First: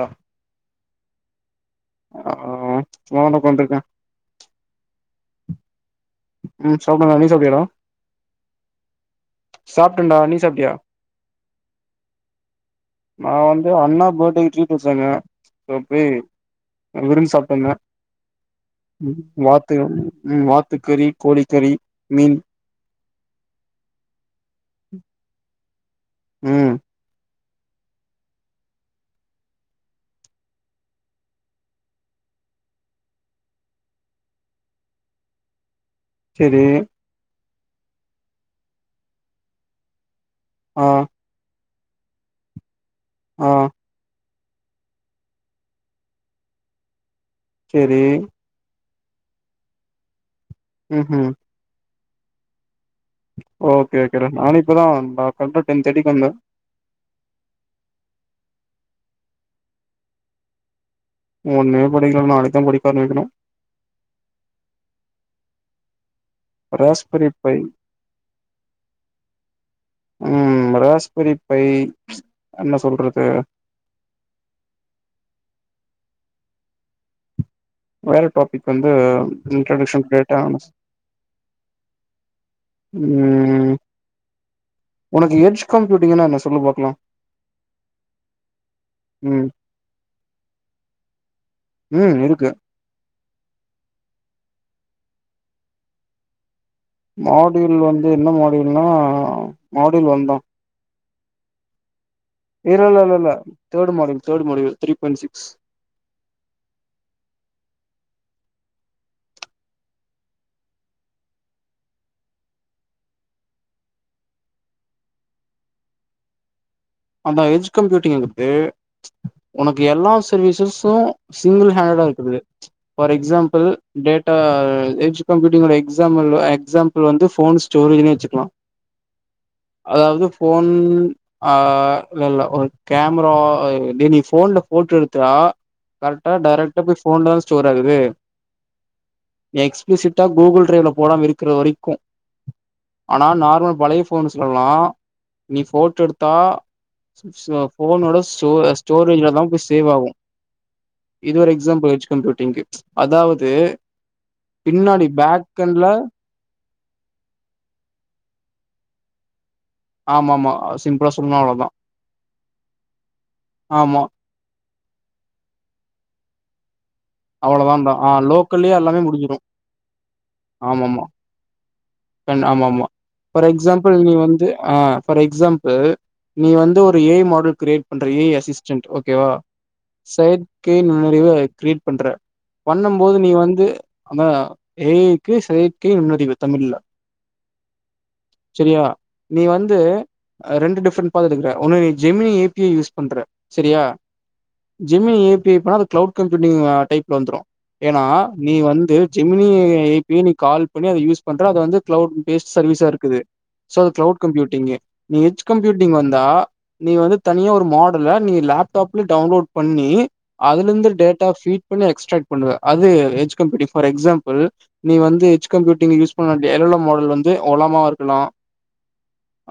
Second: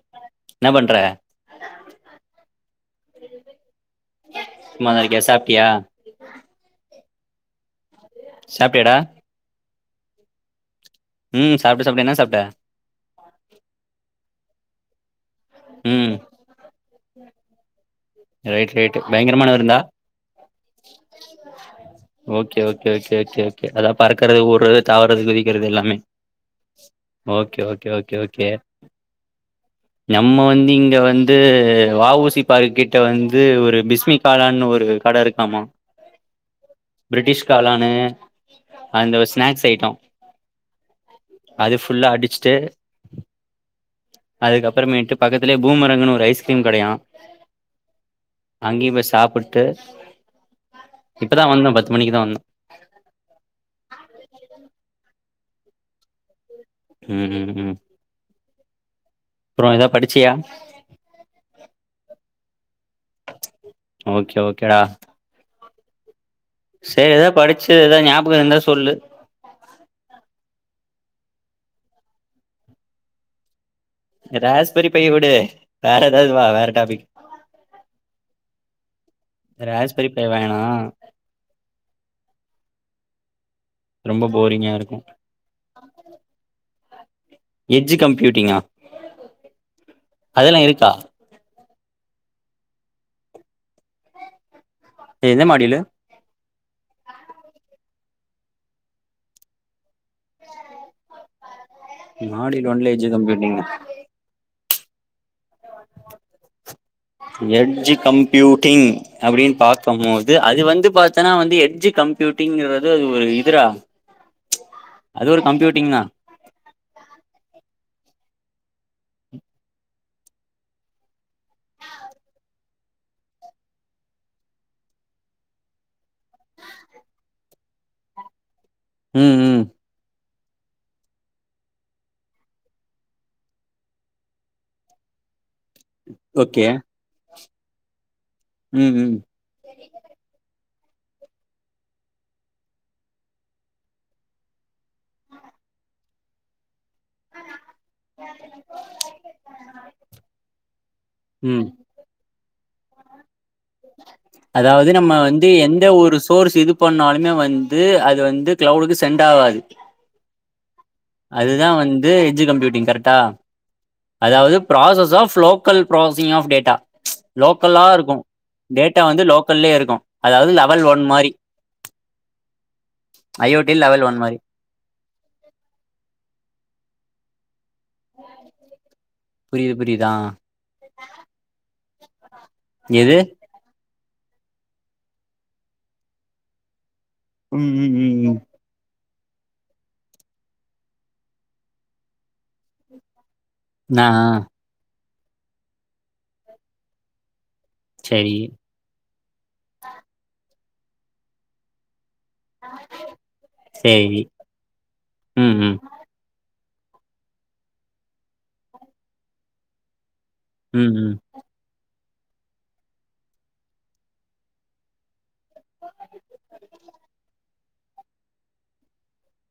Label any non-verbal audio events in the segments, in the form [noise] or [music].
ஆ என்ன பண்ற அவ சும்மா தான உக்காந்துருக்கா சும்மாதா இருக்கே சாப்ட்டியா ம் சாப்ட்டேடா நீ சாப்டியா டா சாப்டியா டா சாப்டன் டா நீ சாப்டியா ம் சாப்ட் சாப்ட்ட என்னா சாப்ட்ட நா வந்து அண்ணா பர்த்டேக்கு ட்ரீட் வெச்சாங்க சோ போயி ம் விருந்து சாப்ட்டு வந்த ரைட் ரைட் பயங்கரமான வாத்து விருந்தா உ வாத்துக்கறி, கோழிக்கறி மீன் ஓகே ஓகே கேகேகே அதா பறக்கறது ஊறது தாவறது குதிக்கறது எல்லாமே ம் ஓகே ஓகே ஓகே ஓகே நம்ம வந்து இங்க வந்து வ ஊ சி பார்க்கிட்ட வந்து ஒரு பிஸ்மிக் காலான்னு ஒரு கட இருக்காமா செரி பிரிட்டிஷ் காலானு அந்த ஸ்நாக்ஸ் ஐட்டோ ஆ அது ஃபுல்லா அடிச்சுட்டு ஆ அதுக்கப்புறமேட்டு பக்கத்துல பூமரங்கன்னு ஒரு ஸ்கிரீம் கடையா செரி அங்கியு போய் சாப்புட்டு ம் ம் இப்பதா வந்தோ பத்து மணிக்கு தா வந்தோ ஓகே ஓகேடா நானு இப்பதா [unintelligible] டென் தேர்ட்டிக்கு வந்தே ம் ம் ம் அப்புறோ ஏதா படிச்சியா ஒண்ணுமே படிக்கல நாளைக்கு தா படிக்க ஆரம்பிக்கணு ஓகே ஓகேடா செர் ராஸ்பெரி ஏதாது பை படிச்சு ஏதாவது ஞாபகோ இருந்தா சொல்லு ம் ராஸ்பரி பை என்ன சொல்றது ராஸ்பரி பைய விடு வேற ஏதாது வா வேற டாபிக் வேற டாபிக் வந்து ராஸ்பெரி இன்ட்ரொடெக்ஷன் பை டேட்டா வேணா ஆனஸ் ம் ரொம்ப போரிங்கா இருக்கு உனக்கு எஜ் கம்யூட்டிங்கன்னா என்ன சொல்லு பாக்லா எஜ்ஜு கம்ப்யூட்டிங்கா ம் அதலா இருக்கா ம் இருக்கு எந்த மாடிலு மாடியூல்லு வந்து என்ன மாடியூல்னா மாடியூல் ஒன்ந்தா மாடியூல் எர ஒன்ல எட்ஜ் இல்லல்ல computing third module third module three point six edge computing அப்டின்னு பாக்கும்போது அது வந்து பாத்தன்னா வந்து எட்ஜி கம்ப்பியூட்டிங்கறது அது ஒரு இதுரா அது ஒரு கம்ப்பியூடிங்கா அந்த எஜ் கம்ப்பியூட்டிங்கறது உனக்கு எல்லா சர்வீசஸஸ்ஸும் சிங்கிள் ஹேண்டடா இருக்குது ஃபார் எக்ஸாம்பிள் டேட்டா எஜ் கம்யூட்டிங்கோட எக்ஸாம்மல் எக்ஸாம் பள் வந்து ஃபோன் ஸ்டோரேஜ்னு வச்சுகுலா ம் ம் அதாவது போன் அ அ இல்லல்ல ஒரு கேமரா டே நீ போன்ல போட்டோ எடுத்தா கரெக்டா ஓகே டைரக்டா போய் போன்ல தா ஸ்டோர் ஆகுது ம் ம் எக்ஸ்ப்ளூசிட்டா கூகுள் டிரைவ்ல போடாம இருக்கிற வரைக்கும் ஆனா நார்மல் பழைய ஃபோன்ஸ்லெல்லாம் நீ போட்டோ எடுத்தா ஸோ ஃபோனோட ஸ்டோ ஸ்டோரேஜ்லதா போய் சேவ் ஆகும் இது ஒரு ம் எக்ஸாம்பிள் ஹெச்கம்யூடிங்கு அதாவது அதாவது பின்னாடி நம்ம வந்து எந்த பேக்கண்ட்ல ஒரு சோர்ஸ் இது பண்ணாலுமே வந்து அது வந்து கிளவுடுக்கு சென்ட் ஆகாது ஆமா ஆமா சிம் அதுதா வந்து எஜ் கம்ப்யூட்டிங் கரெக்டா ஆமா அதாவது process of local processing of data லோக்கல்லா அவ்ளோதான்டா ஆ இருக்கும் லோக்கல்லயே டேட்டா எல்லாமே வந்து முடிஞ்சிரு லோக்கல்லயே இருக்கும் அதாது லெவல் ஒன் மாரி பெண் ஆமா ஆமா for I O T example level நீ ஒன் மாரி வந்து ஆ ஃபார் எக்ஸாம்பிள் நீ வந்து ஏ ஐ மாடல் கிரியேட் பண்ற ஏ ஐ அசிஸ்டன்ட் ஓகேவா புரிது புரிதா கே நெறைவு கிரியேட் பண்ற பண்ணும் போது எது நீ வந்து அதா ஏ ஐ க்கு செயற்கை நுண்ணறிவு தமிழ்ல ம் ம் ம் ம் செரியா நீ வந்து ரெண்டு டிஃபரெண்ட் பாத்து எடுக்கற ஒன்னு நீ Gemini A P I use பண்ற செரியா ஆ ஆ ஜெமினி ஏபிஐ போனா அது கிளவுட் கம்ப்யூட்டிங் டைப்ல வந்துரும் ஏனா செரி நீ வந்து ஜெமினி ஏ பி ஐ நீ கால் பண்ணி அத யூஸ் பண்ற அது வந்து கிளவுட் பேஸ் சர்வீஸா இருக்குது சோ அது கிளவுட் சேரி கம்ப்யூட்டிங்கு நீ எஜ் ம் ம் கம்யூட்டிங் வந் தா நீ வந்து தனியா ஒரு மாடல நீ லேப்டாப்ல டவுன்லோட் பண்ணி அதுல இருந்து ம் ம் டேட்டா ஃபீட் பண்ணி எக்ஸ்ரக்ட் பண்ணுவ அது எஜ் கம்யுட்டீங் ஃபார் எக்ஸாம்பிள் நீ வந்து எஜ் கம்யூட்டிங் யூஸ் பண்ண எல்லோ மாடல் வந்து ஒலாமாவா இருக்கலாம்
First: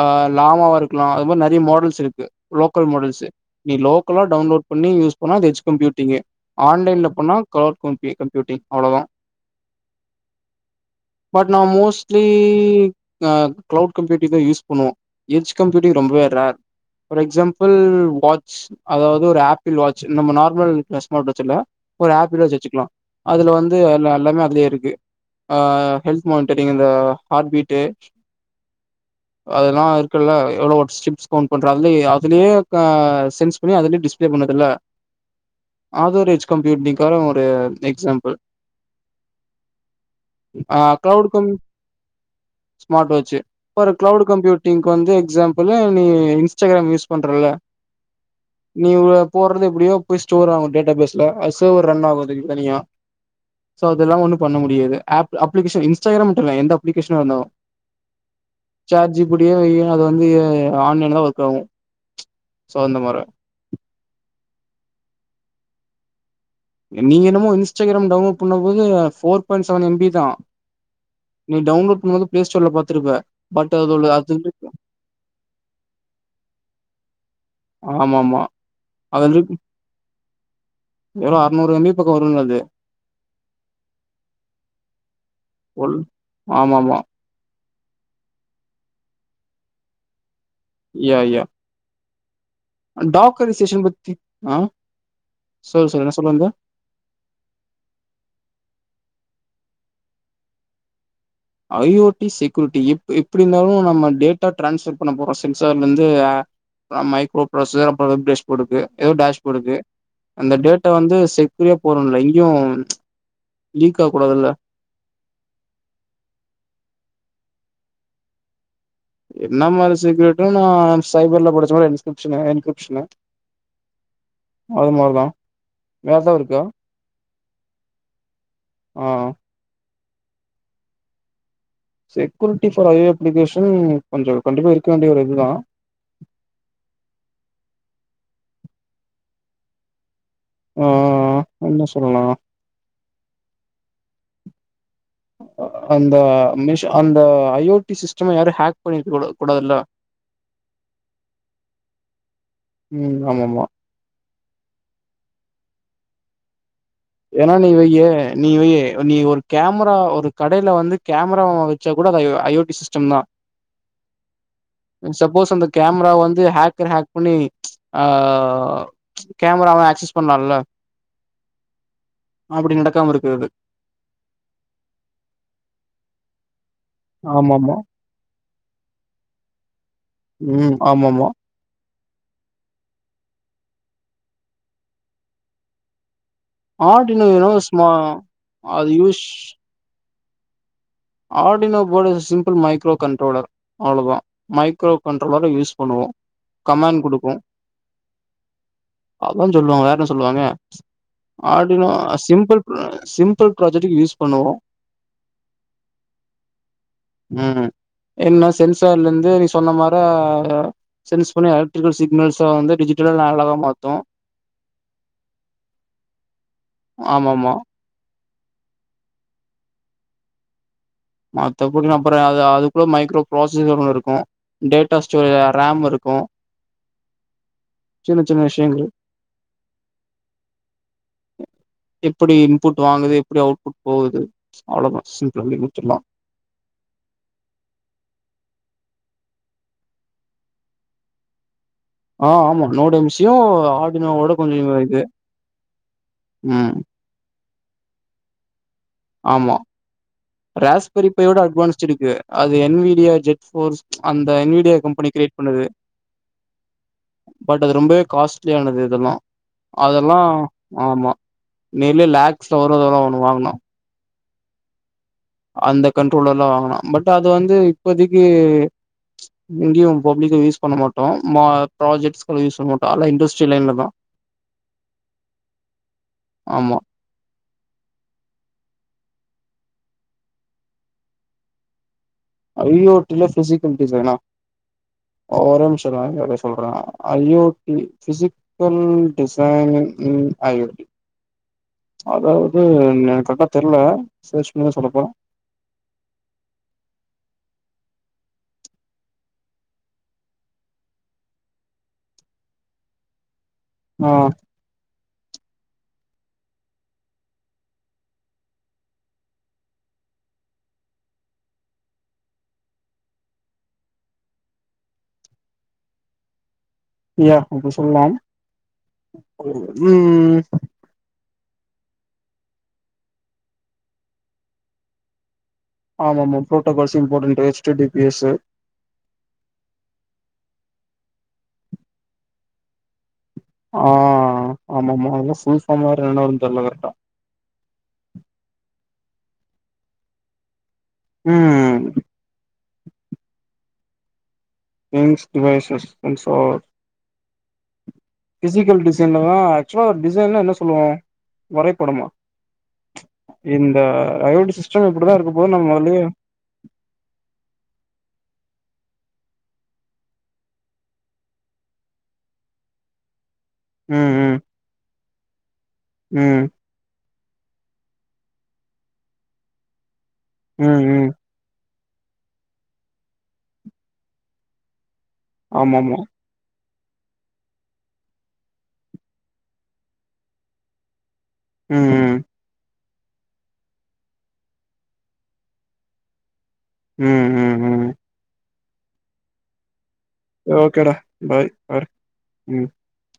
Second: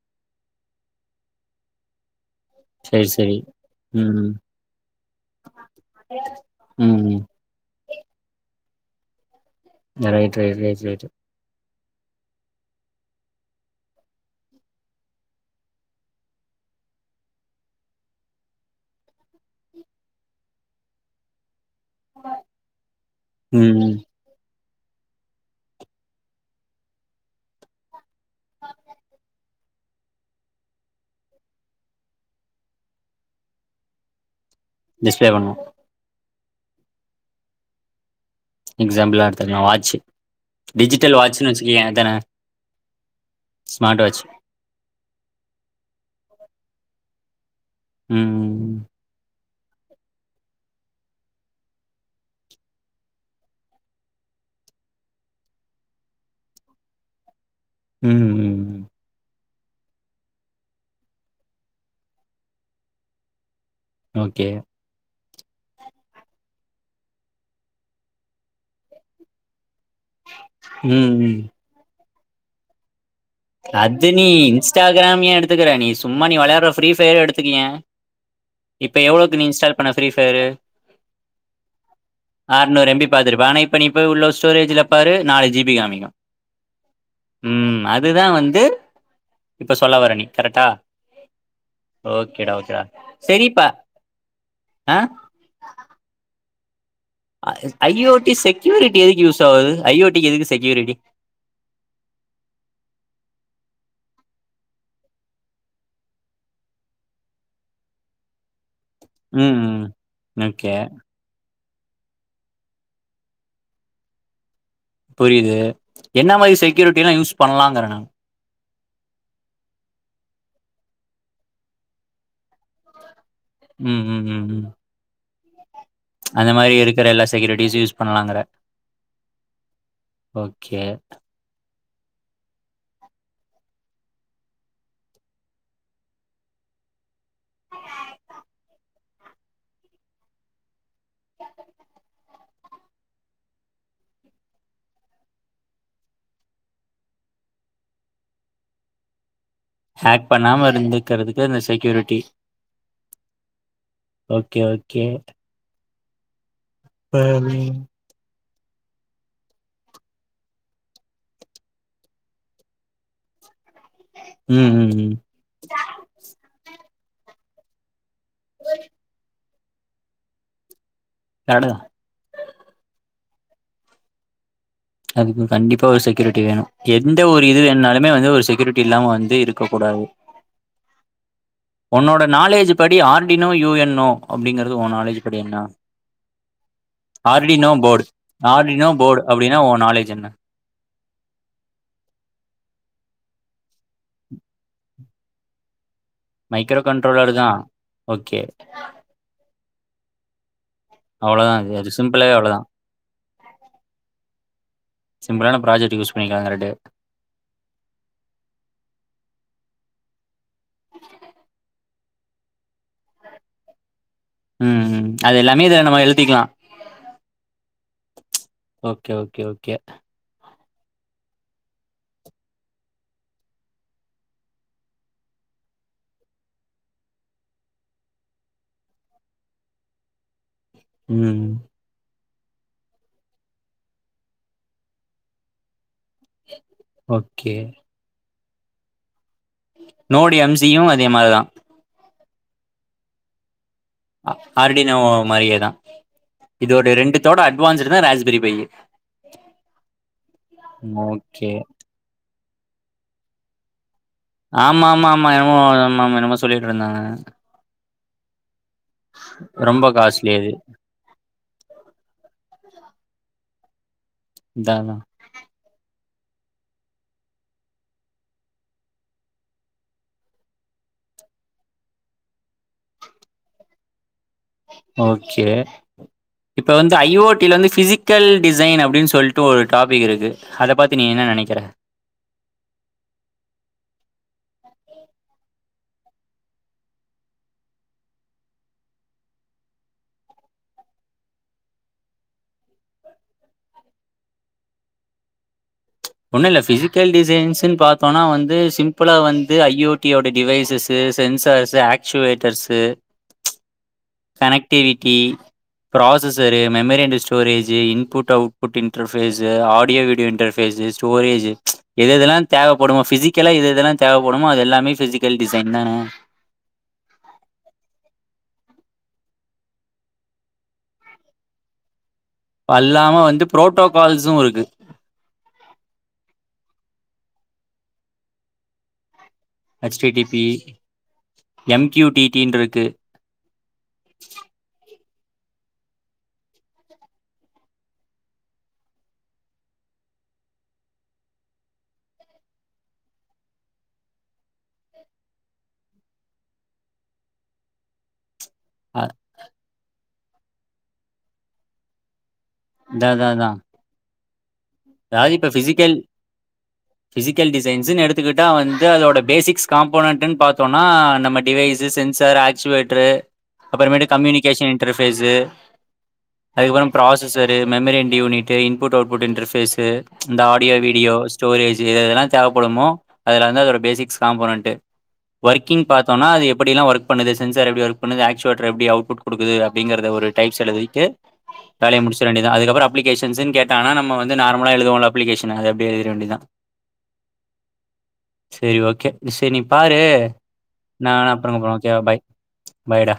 ஆ லாமாவா இருக்கலாம் அது மாரி நறைய மோடல்ஸ் இருக்கு லோக்கல் செரி மோடல்ஸ் செரி நீ ம் லோக்கலா ம் டவுன்லோட் பண்ணி யூஸ் பண்ணா அது எஜ் கம்ப்யூட்டிங்கு ஆன்லைன்ல ம் ம் பண்ணா கிளவுட் கப்யூட்டிங் அவ்ளோதான் நறைய [unintelligible] பட் நா மோஸ்ட்லி நான் க்ளவ் கம்ப்யூட்டிங் தான் யூஸ் பண்ணுவோம் எஜ் கம்ப்யூட்டிங் ரொம்பவே ரேர் ஃபார் எக்சாம்பிள் வாட்ச் அதாவது ஒரு ஆப்பிள் வாட்ச் நம்ம நார்மல் ஸ்மார்ட் வாட்ச் இல்ல ஒரு ஆப்பிள் வாட்ச் வச்சுக்கலாம் அதுல ம் வந்து ம் எல் எல்லாமே அதுலே இருக்கு அ ஹெல்த் மானிடரிங் அந்த ஹார்ட் பீட்டு அதெல்லாம் இருக்குல்ல எவ்ளோ ஒருஸ்ட்ரிப்ஸ் கவுண்ட் பண்ற அதுலய அ அதலே சென்ஸ் பண்ணி அதுலே‌ டிஸ்பளே பண்ணதுல்ல டிஸ்பிளே பண்ணும் ஆது ஒரு எசஜ் கம்ப்யூடிங் க்கான ஒரு எக்ஸாம்பிள் எக்ஸாம்பிளா எடுத்தா வாட்சு ஆ டிஜிட் கிளவுட் கம் ஸ்மார்ட் வாட்சு ஒரு smart watch cloud computing வந்து எக்ஸாம்பிள் நீ இன்ஸ்டாகிராம் யூஸ் பண்றல ம் நீ இவ்ளோ போறது எப்டியோ போய்ஸ்டோர் ஆகும் டேட்டாபேஸ்ல அது சேர்வர் ரன் ஆகும் அதுக்கு தனியா சோ அது இல்லாம ஒண்ணும் பண்ண முடியாது ஆஃப் அப்ளிகேஷன் இன்ஸ்டாகிராம் மட்டும்ல்ல எந்த அப்ளிகேஷனும் இருந்தாலும் ம் ம் chat G P T A I அது வந்து ஆன்லைன் தா ஒர்க் ஆகு சோ அந்த மாரி ஓகே நீங்க என்னமோ இன்ஸ்டாகிராம் டவுன்லோட் பண்ண போது four point seven M B ஹான் ம் ம் நீ டவுன்லோட் பண்ணு போது பிளே ஸ்டோர்ல பாத்துருப்ப பட் அதோட அது நீ இருக்கு. இன்ஸ்டாகிராம ஏன் எடுத்துக்கிற நீ சும்மா நீ வெளாற ஃப்ரீ பயர் எடுத்து எடுத்துகயேன் ஆமா ஆமா இப்ப அதுல எவ்ளோக்கு நீ இருக்கு இன்ஸ்டால் பண்ண ஃப்ரீ பயரு நூறு எம் பி பக்கம் வருங்க அறுநூறு எம்பி பாத்துருப்பா ஆனா இப்ப நீ இப்ப உள்ள ஸ்டோரேஜ்ல பாரு நாலு ஜிபி காமிக்கு ஆமாமா ம் அதுதா வந்து இப்ப சொல்ல வர நீ கரெக்டா யா யா ஓகேடா ஓகேடா சரிப்பா டாக்கரிஸேஷன் பத்தி அ ஆ சொல்லு சொல்லு என்ன சொல்ல வந்த I I O T security எதுக்கு யூஸ் ஆகுது ஐ ஓ டிக்கு எதுக்கு security I O T security எப் எப்டி இருந்தாலு நம்ம டேட்டா டிரான்ஸ்போர்ட் பண்ண போறோ சென்சார்ல இருந்து அ மைக்ரோ ப்ராஸ்சு அப்றோ பெஸ் போடுக்கு ஏதோ டேஷ் ம் போர்டுக்கு ம் அந்த ஓகே டேட்டா வந்து செக்யூரியா போறும்ல இங்கயு லீக் ஆக கூடாதுல்ல புரியுது என்ன மாறி செக்யூரிட்டி எல்லா யூஸ் பண்ணலாங்கறே நா என்ன மாறி செக்யூரிட்டீனா நா சைபர்ல படிச்ச மாறி இஸ்கிரிப்ஷனு இஸ்கிரிப்ஷனு ம் ம் ம் ம் அது மாறி தா அந்த மாதிரி இருக்கிற எல்லா செக்யூரிட்டிஸும் யூஸ் பண்ணலாங்கற ஆ ஆ okay security for I application கொஞ்சோ கண்டிப்பா இருக்க வேண்டிய ஒரு இதுதா அ என்ன சொல்லலா அ அந்த மிஷி அந்த ஐ ஓ டி சிஸ்டம் யாரும் ஹாக் பண்ணி இருக்க கூட கூடாதுல ஹேக் பண்ணாம இருந்துக்கிறதுக்கு இந்த செக்யூரிட்டி ம் ஆமாமா ஓகே ஓகே ஏன்னா நீ ம் வையே நீ வை நீ ஒரு கேமரா ஒரு கடையில வந்து கேமரா வச்சா கூட அத I I O T system தா ம் ம் சப்போஸ் அந்த கேமரா வந்து ஹேக்கர் ஹேக் பண்ணி அ கேமரா ஆக்சஸ் பண்ணலாம்ல [inaudible] அப்டி நடக்காம இருக்கிறது அதுக்கு கண்டிப்பா ஒரு செக்யூரிட்டி வேணு எந்த ஒரு இது ஆமாமா வேணுனாலு இனிமே வந்து ஒரு செக்யூரிட்டி இல்லாம வந்து இருக்க கூடாது ம் ஆமாமா ஒன்னோட நாலேஜ் படி ஆர்டினோ யூஎன்னோ அப்டிங்கறது உன் நாலேஜ் படி என்ன ஆர்டினோ யூனோ ஆர்டிநோ ஸ்மா போர்டு ஆர்டி நோ அது யூஸ் போர்டு அப்டின்னா உ நாலேஜ் என்ன Arduino board simple micro controller அவ்ளோதா மைக்ரோ கண்ட்ரோலர யூஸ் பண்ணுவோ மைக்ரோ கமாண்ட் கண்ட்ரோலர் குடுக்கு தா ஓகே அதா சொல்லுவங்க வேற என்ன சொல்லுவாங்க அவ்ளோதா அது ஆர்டினோ அது சிம்பிளாவே அவ்ளோதா சிம்பிள் சிம்பிள் ப்ராஜெக்ட்டுக்கு யூஸ் பண்ணுவோ சிம்பிளான ப்ராஜக்ட் யூஸ் பண்ணிக்கலா கரெட்டு ம் என்ன சென்சார்ல இருந்து நீ சொன்ன மார சென்ஸ் பண்ணி எடு இங்க சிக்னல்ஸா வந்து டிஜிட்டல வேலதா பாத்தோ ம் ம் அது எல்லாமே இதுல நம்ம எழுத்திக்கலா ஆமா ஆமா ஓகே ஓகே ஓகே மத்தபடி நம்பரே அது அதுக்குள்ள மைக்ரோ ப்ராசஸர் ஒன்னு இருக்கு டேட்டா ஸ்டோரே ரேம் இருக்கு சின்ன சின்ன விஷயங்கள் ம் எப்புடி இன்புட் வாங்குது எப்புடி அவுட்புட் போவுது அவ்ளோ தா சிம்பிள் ஒன்லி முடிச்சிட்லா okay node M G U மாரிதா ஆ ஆமா நோடு எம் ஜி யு ஆ ஆர் டி நோவா மாரியேதா ம் இதோட ரெண்டுத்தோட அட்வான்ஸ்டு தா ராஸ்பிரி பையி ஆமா ராஸ்பிரிப்போட ஓகே அட்வான்ஸ்ட் இருக்கு அது என் வீடியா ஜெட் ஃபோர்ஷ் ஆமா ஆமா ஆமா என்னமோ ஆமா என்னமோ சொல்லிட்டு இருந்தாங்க பட் அது ரொம்பவே காஸ்ட்லியானது இதெல்லா ரொம்ப அதெல்லா காஸ்ட்லி அது ஆமா நியர்லி லேக்ஸ்ல வரு [unintelligible] ஒன்னு வாங்னு இந்தாத அந்த கண்ட்ரோலல்லா வாங்குனா பட் அது வந்து இப்போதைக்கு எங்கேயு பப்ளிக்ல யூஸ் பண்ண மாட்டோ மா ப்ராஜெக்ட்ஸ் யூஸ் பண்ண மாட்டோ அதுல இண்டஸ்ட்ரி லைன்ல தா ஓகே இப்ப ஆமா வந் து ஐ ஓ டி ல வந்து ஃபிசிக்கல் டிசைன் அப்டின்னு சொல்ட்டு ஒரு டாபிக் இருக்கு அத பத்தி நீ என்ன நினைக்கிற ஜ ஓ டி னா ஃஃபிசிக்கல் டிஸைன்னா அ ஒரேநிம்ஷங்க இத சொல்றே I O T physical design in I O T அதாவது எனக்கு கரெக்டா தெரியல சேர்ச் பண்ணிதா சொல்லப்போற ஒண்ணு இல்ல ஃபிசிக்கல் டிசைன்ஸ்ன்னு பாத்தோனா வந்து சிம்புளா வந்து ஐ ஓ டி ஓட டிவைசஸ் வந்து sensors actuators a connectivity processor memory and storage input output interface audio video interfaces storage எதுஎதெல்லா தேவப்படுமோ ஃபிசிக்கலா எதுஎதெல்லா தேவப்படுமோ அது எல்லாமே ஃபிசிக்கல் டிசைன் தானே யா அப்டி சொல்லலா ம் ம் அல்லாம வந்து ப்ரோட்டோகால்ஸூ இருக்கு ஆமா ஆமா protocols இம்பார்ன்டட் hatched T P S H T T P M Q T டினு இருக்கு ஆ ஆமா ஆமா அதெல்லா ஃபுல்பாம் வெர என்னன்ன வரு தெரியல கரட்டா ம் இன்ஸ் டிவைசஸ் இன்ஷோ ஃபிசிக்கல் அ டிசைன்லதா ஆக்சுவலா டிசைன்லா என்ன சொல்லுவோ வரைபடமா அதா அதா அதா இந்த ஐ ஓ டி சிஸ்டம் இப்டிதா இருக்கு போல நம்ம அதுலயே ஃபிசிகல்ஸ் டிசைன்ஸ்ன்னு எடுத்துக்கிட்டா வந்து அதோட பேசிக்ஸ் காம்போன்னட் பாத்தோம்னா நம்ம டிவைஸ் தீ சென்சார் ஆக்சுவேட்ரு அப்பறோமேட்டு ம் ம் கம்யூனிகேஷன் இன்டர்பேஸ் ம் அதுக்கப்புறோ processor memory and unit input output interface இந்த ஆடியோ ம் ம் வீடியோஸ் ஸ்டோரேஜ் எது எதெல்லா தேவைப்படுமோ அதெல்லா தா அதோட பேசிக்ஸ் காம்போனட்டு ஒர்க்கிங் ஆமாமா பாத்தோனா அது எப்பிடிலா ஒர்க் பண்ணுது சென்சார் எப்டி ஒர்க் பண்ணுது ஆக்சுவட்டர் எப்டி அவுட்புட் குடுக்குது அப்டிங்கறது ஒரு டைப்ஸ் செலவூ இருக்கே ம் வேலய ம் முடிச்சுட வேண்டியது தா அதுக்கப்பறோ அப்ளிகேஷன்ஸ் கேட்டானா நம்ம வந்து நார்மல் நம்முளா எழுதுவோல அளிகேஷன் அப்டி எழுதிட வேண்டியதா ம் ம் ம் சரி ஓகே சரி நீ பாரு ஓகேடா நா பாய் அப்பறோ கூப்பறோ பாரு ஓகேவா பாய் ம் பாய்டா